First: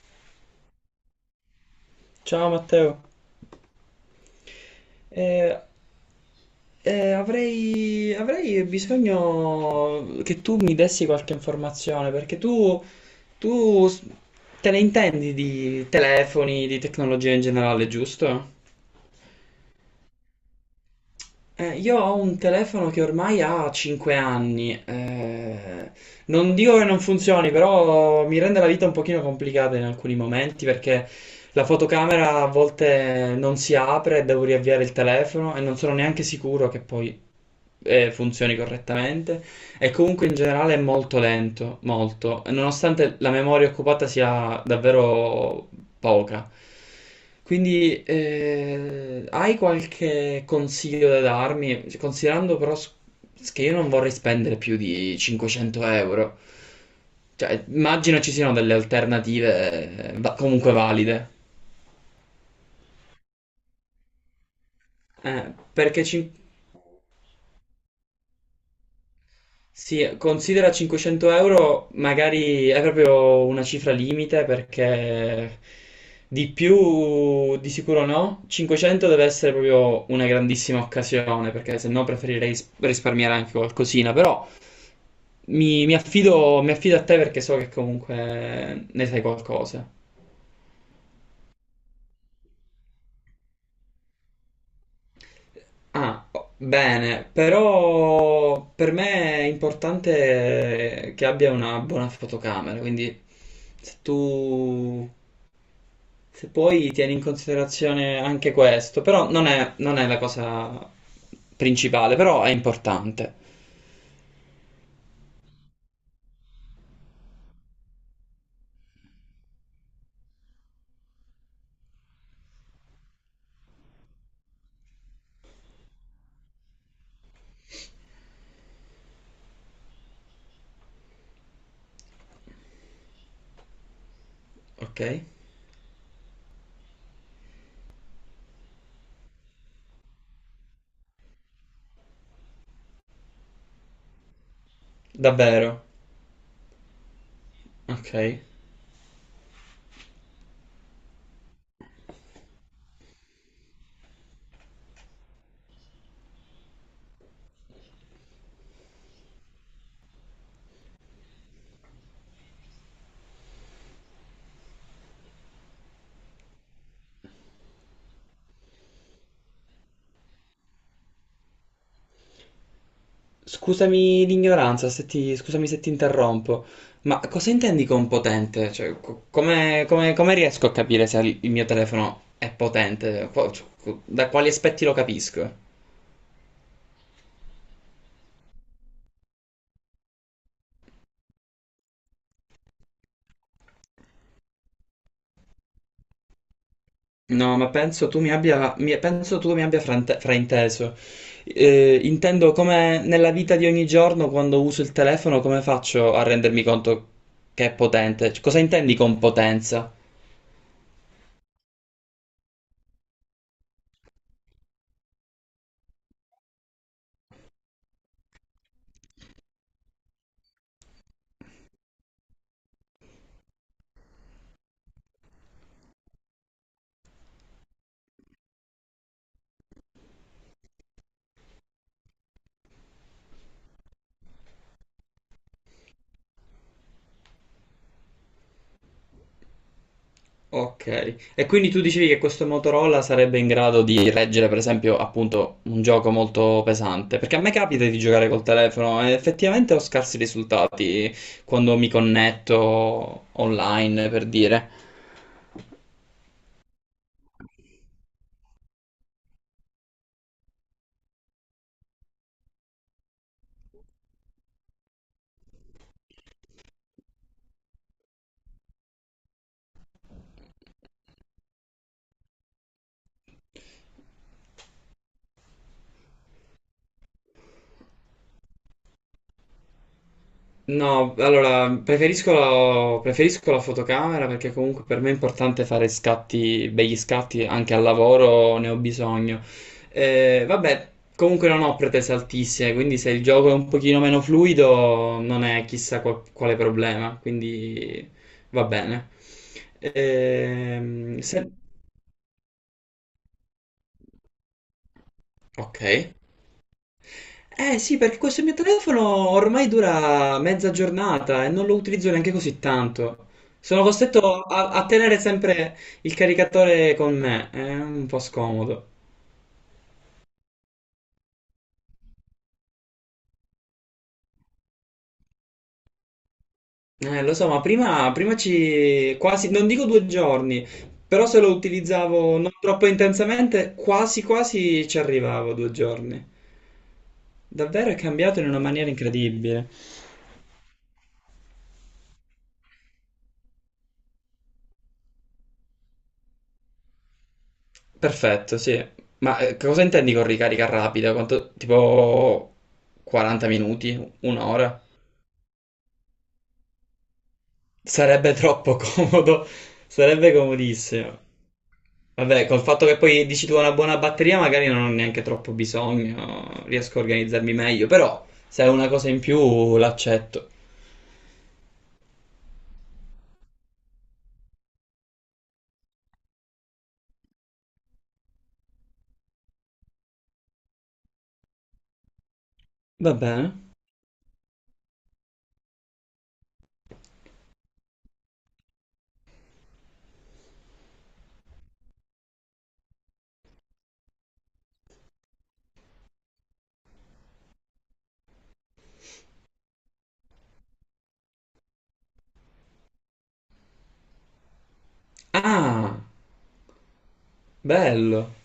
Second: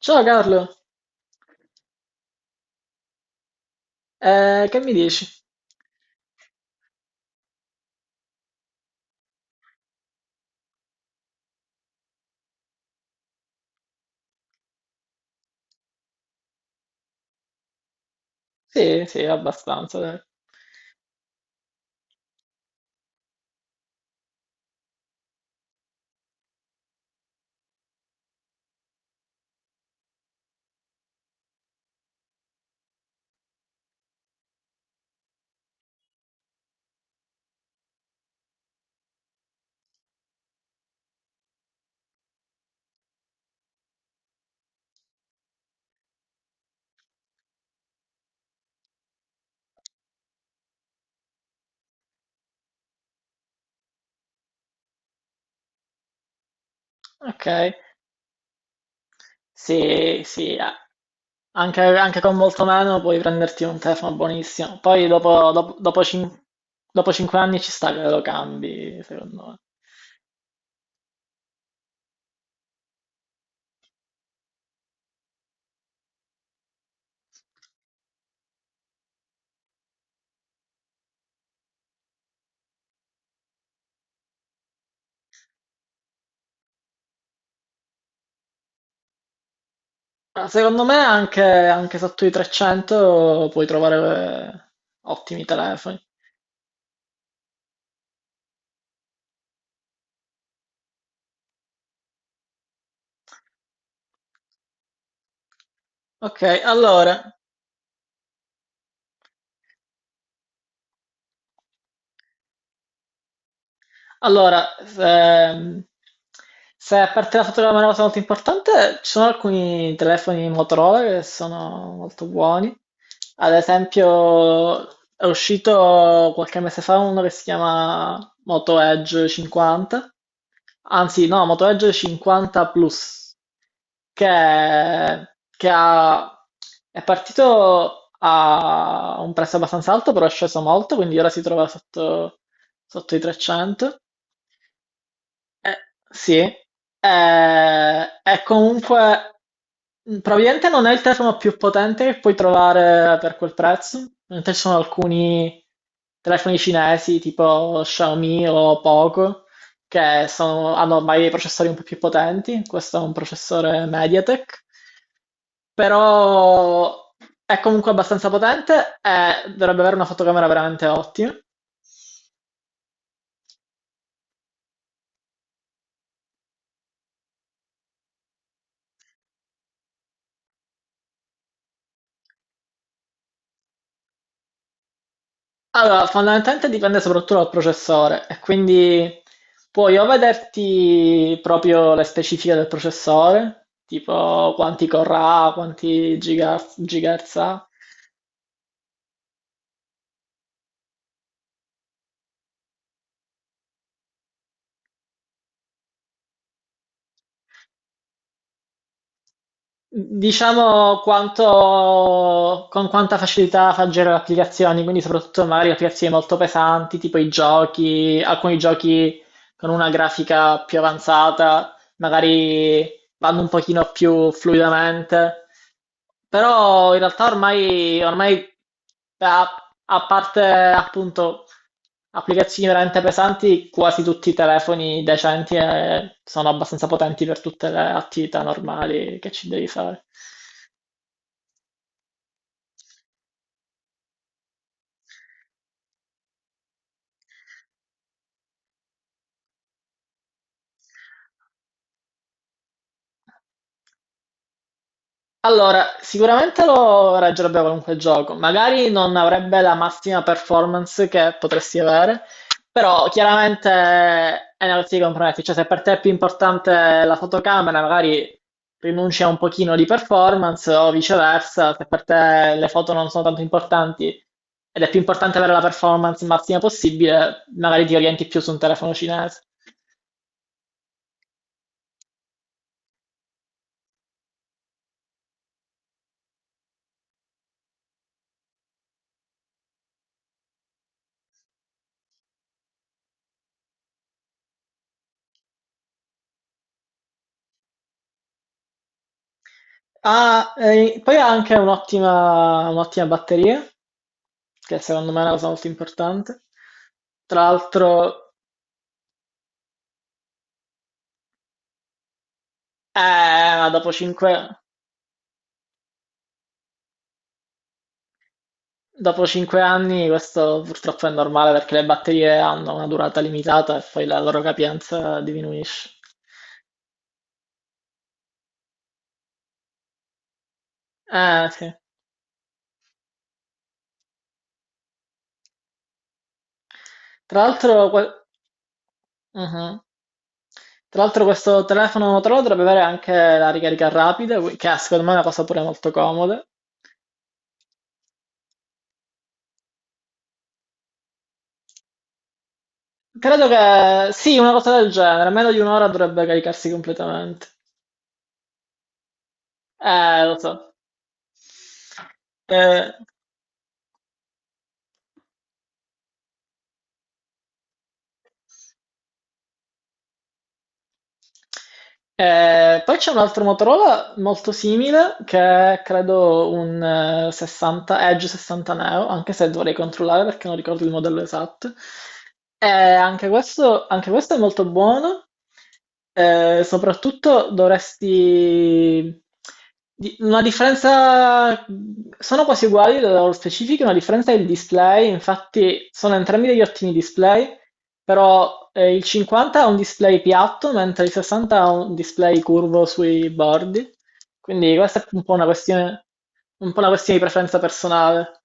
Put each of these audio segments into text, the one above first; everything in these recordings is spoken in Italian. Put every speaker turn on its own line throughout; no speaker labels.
Ciao Carlo.
Ciao Matteo.
Che mi dici?
Eh, avrei bisogno che tu mi dessi qualche informazione perché tu s- te ne intendi di telefoni, di tecnologia in generale, giusto?
Sì, sì, abbastanza, dai.
Io ho un telefono che ormai ha 5 anni. Non dico che non funzioni, però mi rende la vita un pochino complicata in alcuni momenti perché la fotocamera a volte non si apre, e devo riavviare il telefono e non sono neanche sicuro che poi funzioni correttamente e comunque in generale è molto lento, molto, nonostante la memoria occupata sia davvero poca. Quindi hai qualche consiglio da darmi, considerando che io non vorrei spendere più di 500 euro?
Ok,
Cioè, immagino ci siano delle alternative
sì, sì,
comunque valide.
anche con molto meno puoi prenderti un telefono buonissimo. Poi
Perché
dopo 5 anni ci sta che lo cambi, secondo me.
sì, considera 500 euro, magari è proprio una cifra limite perché di più di sicuro no. 500 deve essere proprio una grandissima occasione perché se no preferirei risparmiare anche qualcosina, però mi affido a te perché so che comunque ne sai qualcosa.
Ma secondo me anche sotto i 300 puoi trovare ottimi telefoni.
Ah, oh, bene, però per me è importante che abbia una buona fotocamera, quindi se tu...
Ok,
Se poi tieni in
allora.
considerazione anche questo, però non è la cosa principale, però è importante.
Allora, ehm, Se a parte la fotogramma è una cosa molto importante, ci sono alcuni telefoni Motorola che sono molto buoni. Ad esempio, è uscito qualche mese fa uno che si chiama Moto Edge 50, anzi no, Moto Edge 50 Plus, che,
Ok?
che ha- è partito a un prezzo abbastanza alto, però è sceso molto, quindi ora si trova sotto i 300. Eh,
Davvero.
sì, eh,
Ok.
è comunque probabilmente non è il telefono più potente che puoi trovare per quel prezzo. Mentre ci sono alcuni telefoni cinesi tipo Xiaomi o Poco che hanno ormai dei processori un po' più potenti. Questo è un processore MediaTek, però è comunque abbastanza potente e dovrebbe avere una fotocamera veramente ottima.
Scusami l'ignoranza, se ti, scusami se ti interrompo, ma cosa intendi con potente? Cioè, come riesco a capire se il mio telefono è potente? Da quali aspetti lo capisco?
Allora, fondamentalmente dipende soprattutto dal processore e quindi puoi o vederti proprio le specifiche del processore, tipo quanti core ha, quanti gigahertz
No,
ha,
ma penso tu mi abbia frainteso. Intendo come nella vita di ogni giorno, quando uso il telefono, come faccio a rendermi conto che è potente? Cioè, cosa intendi con potenza?
diciamo quanto, con quanta facilità fa girare le applicazioni, quindi soprattutto magari applicazioni molto pesanti, tipo i giochi, alcuni giochi con una grafica più avanzata, magari vanno un pochino più fluidamente. Però in realtà ormai a, a parte appunto applicazioni veramente pesanti, quasi tutti i telefoni decenti sono abbastanza potenti per tutte le attività normali che ci devi fare.
Ok, e quindi tu dicevi che questo Motorola sarebbe in grado di reggere, per esempio, appunto, un gioco molto pesante, perché a me capita di giocare col telefono e effettivamente ho scarsi risultati quando mi connetto online, per dire.
Allora, sicuramente lo reggerebbe qualunque gioco, magari non avrebbe la massima performance che potresti avere, però chiaramente è una questione di compromessi, cioè se per te è più importante la fotocamera, magari rinunci a un pochino di performance o viceversa, se per te le foto non sono tanto importanti ed è più importante avere la performance massima possibile, magari ti orienti più su un telefono cinese.
No, allora preferisco la fotocamera perché comunque per me è importante fare scatti, begli scatti anche al lavoro, ne ho bisogno. Vabbè, comunque non ho pretese altissime, quindi se il gioco è un pochino meno fluido non è chissà quale problema, quindi va bene.
Ah, e poi
Ehm,
ha
se-
anche un'ottima batteria che secondo me è una cosa molto
Ok.
importante. Tra
Eh sì, perché
l'altro,
questo mio telefono ormai dura mezza giornata e non lo utilizzo neanche così tanto.
eh, ma
Sono
dopo
costretto
5,
a tenere sempre il caricatore con me, è un po' scomodo.
dopo cinque anni questo purtroppo è normale perché le batterie hanno una durata limitata e poi la loro capienza diminuisce.
Lo so, ma prima ci... quasi, non dico 2 giorni, però se lo
Sì.
utilizzavo non troppo intensamente, quasi quasi ci arrivavo 2 giorni.
Tra l'altro,
Davvero è
que-
cambiato in una maniera incredibile.
Mhm. Tra l'altro questo telefono Motorola dovrebbe avere anche la ricarica rapida, che è secondo me è una cosa pure molto comoda.
Perfetto, sì. Ma cosa intendi con ricarica rapida? Quanto, tipo 40
Credo che
minuti,
sì, una cosa
un'ora?
del genere, meno di un'ora dovrebbe caricarsi completamente.
Sarebbe troppo comodo, sarebbe
Lo so.
comodissimo. Vabbè, col fatto
Eh,
che poi dici tu una buona batteria, magari non ho neanche troppo bisogno, riesco a organizzarmi meglio, però se è una cosa in più l'accetto.
Poi c'è un altro Motorola molto simile che è credo un 60, Edge 60 Neo, anche se dovrei controllare perché non ricordo il modello esatto.
Va
Anche
bene.
questo, anche questo è molto buono, eh, soprattutto dovresti Una differenza, sono quasi uguali dalle loro specifiche, una differenza è il display, infatti sono entrambi degli ottimi display, però il 50 ha un display piatto, mentre il 60 ha un display curvo sui bordi, quindi questa è
Ah,
un po' una questione di preferenza
bello.
personale.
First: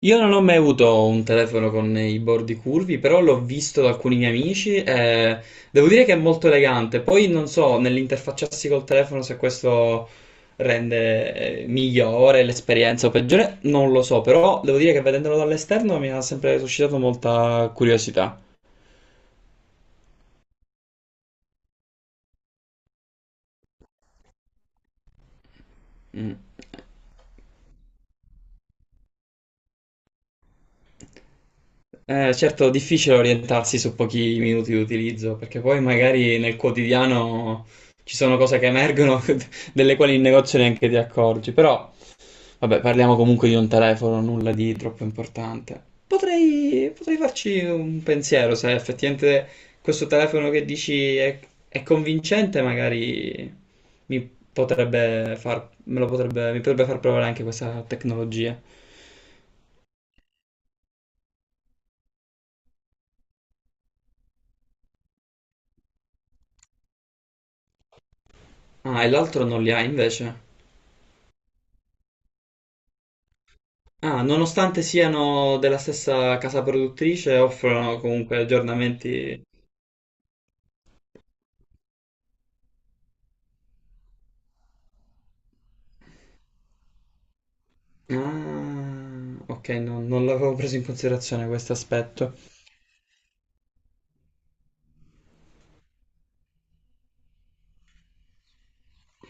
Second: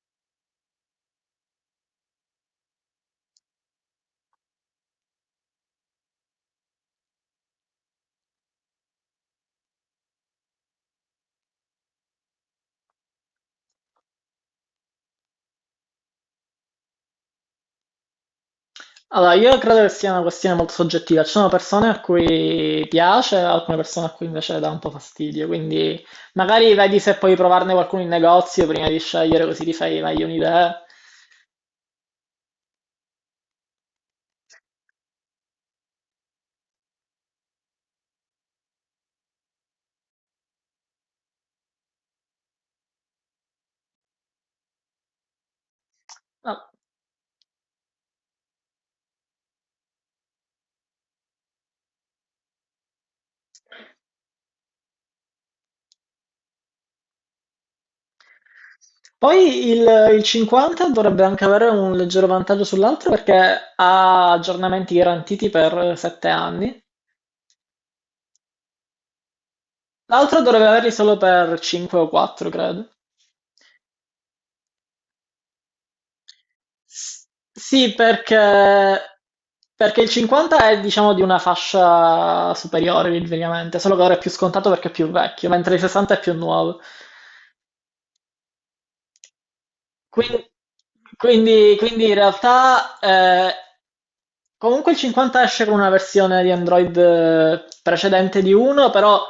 Io non ho mai avuto un telefono con i bordi curvi, però l'ho visto da alcuni miei amici e devo dire che è molto elegante. Poi non so, nell'interfacciarsi col telefono se questo rende migliore l'esperienza o peggiore, non lo so, però devo dire che vedendolo dall'esterno mi ha sempre suscitato molta curiosità.
Allora, io credo che sia una questione molto soggettiva. Ci sono persone a cui piace, alcune persone a cui invece dà un po' fastidio. Quindi
Mm.
magari vedi se puoi provarne qualcuno in negozio prima di scegliere, così ti fai meglio un'idea.
Certo, difficile orientarsi su pochi minuti di utilizzo, perché poi magari nel quotidiano ci sono cose che emergono delle quali in negozio neanche ti accorgi, però... Vabbè, parliamo comunque di un telefono, nulla di troppo importante.
No.
Potrei farci un pensiero se effettivamente questo telefono che dici è convincente, magari mi mi potrebbe far provare anche questa tecnologia.
Poi il 50 dovrebbe anche avere un leggero vantaggio sull'altro perché ha aggiornamenti garantiti per 7 anni.
Ah, e l'altro non li ha invece.
L'altro dovrebbe averli solo per 5 o 4, credo.
Ah, nonostante siano della stessa casa
S-
produttrice,
Sì,
offrono comunque aggiornamenti.
perché il 50 è diciamo di una fascia superiore ovviamente, solo che ora è più scontato perché è più vecchio, mentre il 60 è più nuovo.
Ah, ok, non
Quindi,
l'avevo preso in considerazione questo
quindi in
aspetto.
realtà comunque il 50 esce con una versione di Android precedente di 1, però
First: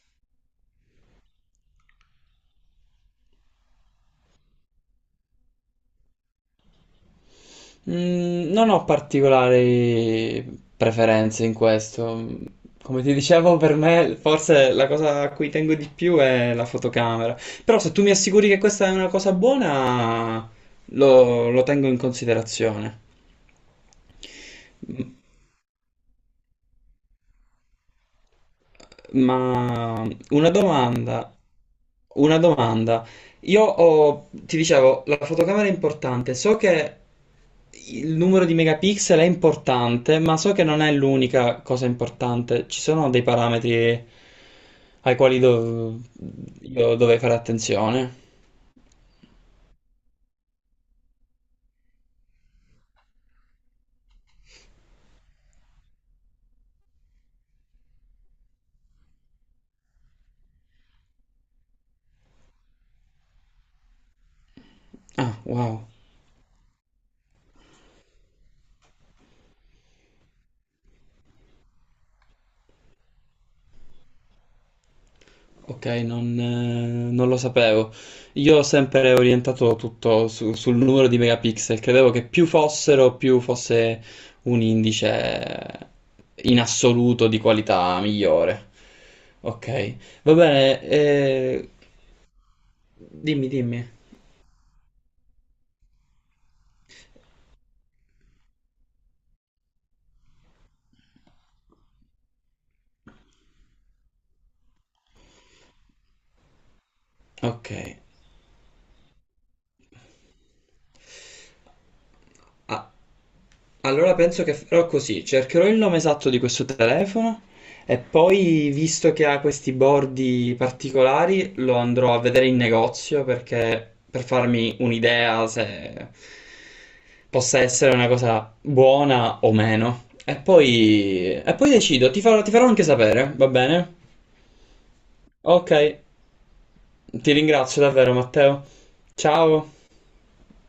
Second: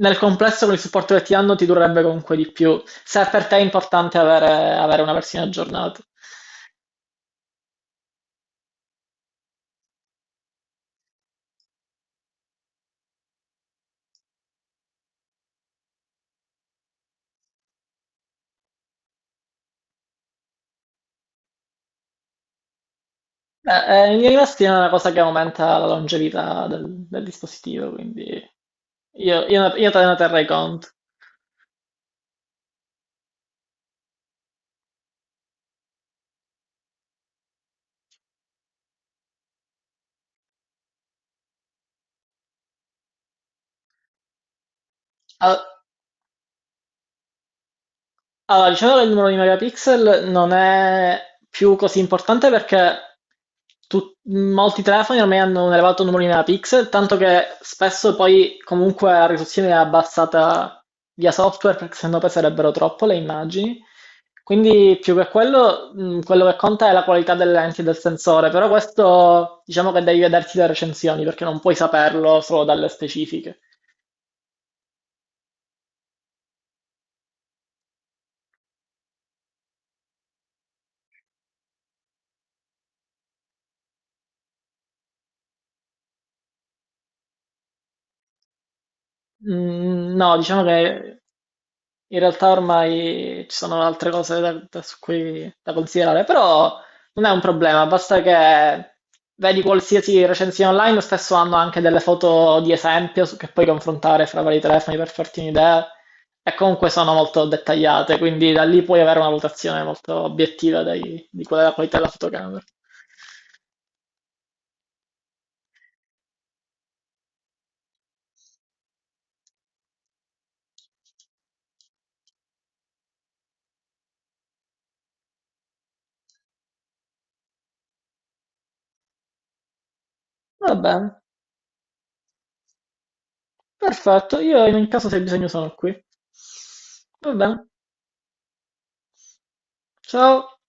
nel complesso con il supporto che ti hanno ti durerebbe comunque di più, se per te è importante avere una versione aggiornata.
Mm, non ho particolari preferenze in questo. Come ti dicevo, per me forse la cosa a cui tengo di più è la fotocamera. Però se tu mi assicuri che questa è una cosa buona, lo tengo in considerazione.
Beh, in linea di massima è una cosa che aumenta la longevità del dispositivo, quindi io te
Ma
ne terrei
una
conto.
domanda, una domanda. Io ho, ti dicevo, la fotocamera è importante. So che il numero di megapixel è importante, ma so che non è l'unica cosa importante. Ci sono dei parametri ai quali
Ah.
io dovrei fare attenzione.
Allora, diciamo che il numero di megapixel non è più così importante perché molti telefoni ormai hanno un elevato numero di megapixel, tanto che spesso poi comunque la risoluzione è abbassata via software perché sennò peserebbero troppo le immagini. Quindi più che
Ah, wow.
quello, quello che conta è la qualità delle lenti e del sensore, però questo diciamo che devi vederti le recensioni perché non puoi saperlo solo dalle specifiche.
Ok, non lo sapevo. Io ho sempre orientato tutto sul numero di megapixel, credevo che più fossero, più fosse un indice in assoluto di qualità migliore. Ok,
Mm,
va
No, diciamo
bene,
che In realtà ormai
dimmi,
ci sono
dimmi.
altre cose su cui, da considerare, però non è un problema, basta che vedi qualsiasi recensione online, spesso hanno anche delle foto di esempio che puoi confrontare fra vari telefoni per farti un'idea e comunque sono molto
Ok.
dettagliate, quindi da lì puoi avere una valutazione molto obiettiva di qual è la qualità della fotocamera.
Ah, allora penso che farò così, cercherò il nome esatto di questo telefono e poi, visto che ha questi bordi particolari, lo andrò a vedere in negozio perché per farmi un'idea se possa essere una cosa buona o meno.
Va bene,
E poi decido, ti farò anche sapere, va bene?
perfetto, io in ogni caso se hai bisogno
Ok,
sono qui.
ti
Va bene,
ringrazio davvero, Matteo. Ciao.
ciao.